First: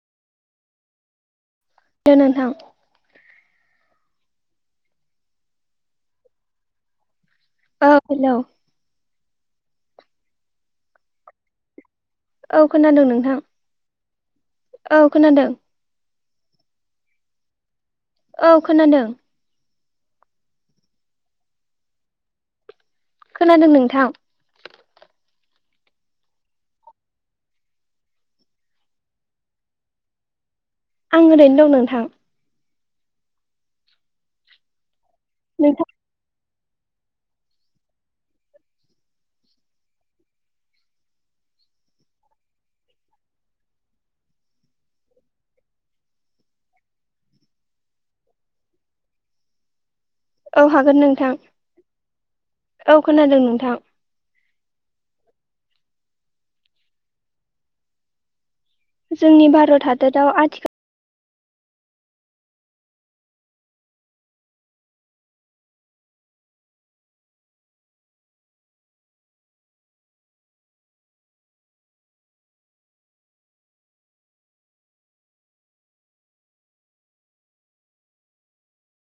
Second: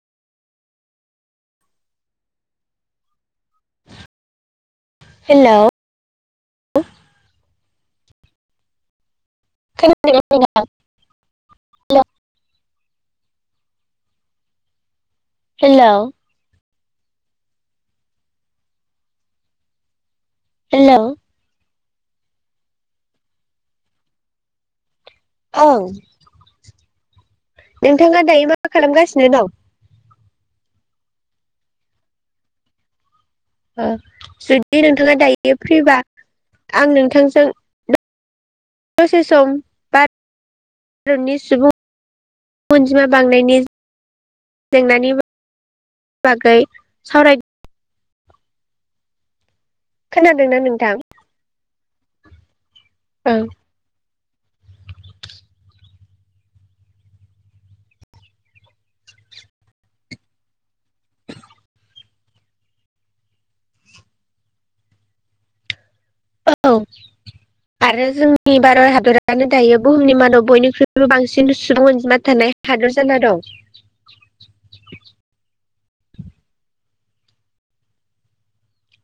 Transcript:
[unintelligible] नोंथां [inaudible] हेल' औ हेल' [unintelligible] औ खोनादों नोंथां। औ खोनादों। हेलौ औ खोनादों। हेलौ खोनादों नोंथां। औ। नोंथाङा दायो मा खालामगासिनो दं? आं ओरैनो दं नोंथां। ओ जुदि नों नोंथाङा दायो नोंथां फ्रिबा? आं नोंथांजों दसे सम भारतनि सुबुं अनजिमा बांनायनि जेंनानि बागै सावराय औ हागोन नोंथां औ खोनादों ओं नोंथां। जोंनि भारत हादराव आथिखाल [unintelligible] औ आरो जोंनि बारत हादरानो दायो बुहुमनि मादाव बयनिख्रुइबो बांसिन सुबुं अनजिमा थानाय हादर जाना दं।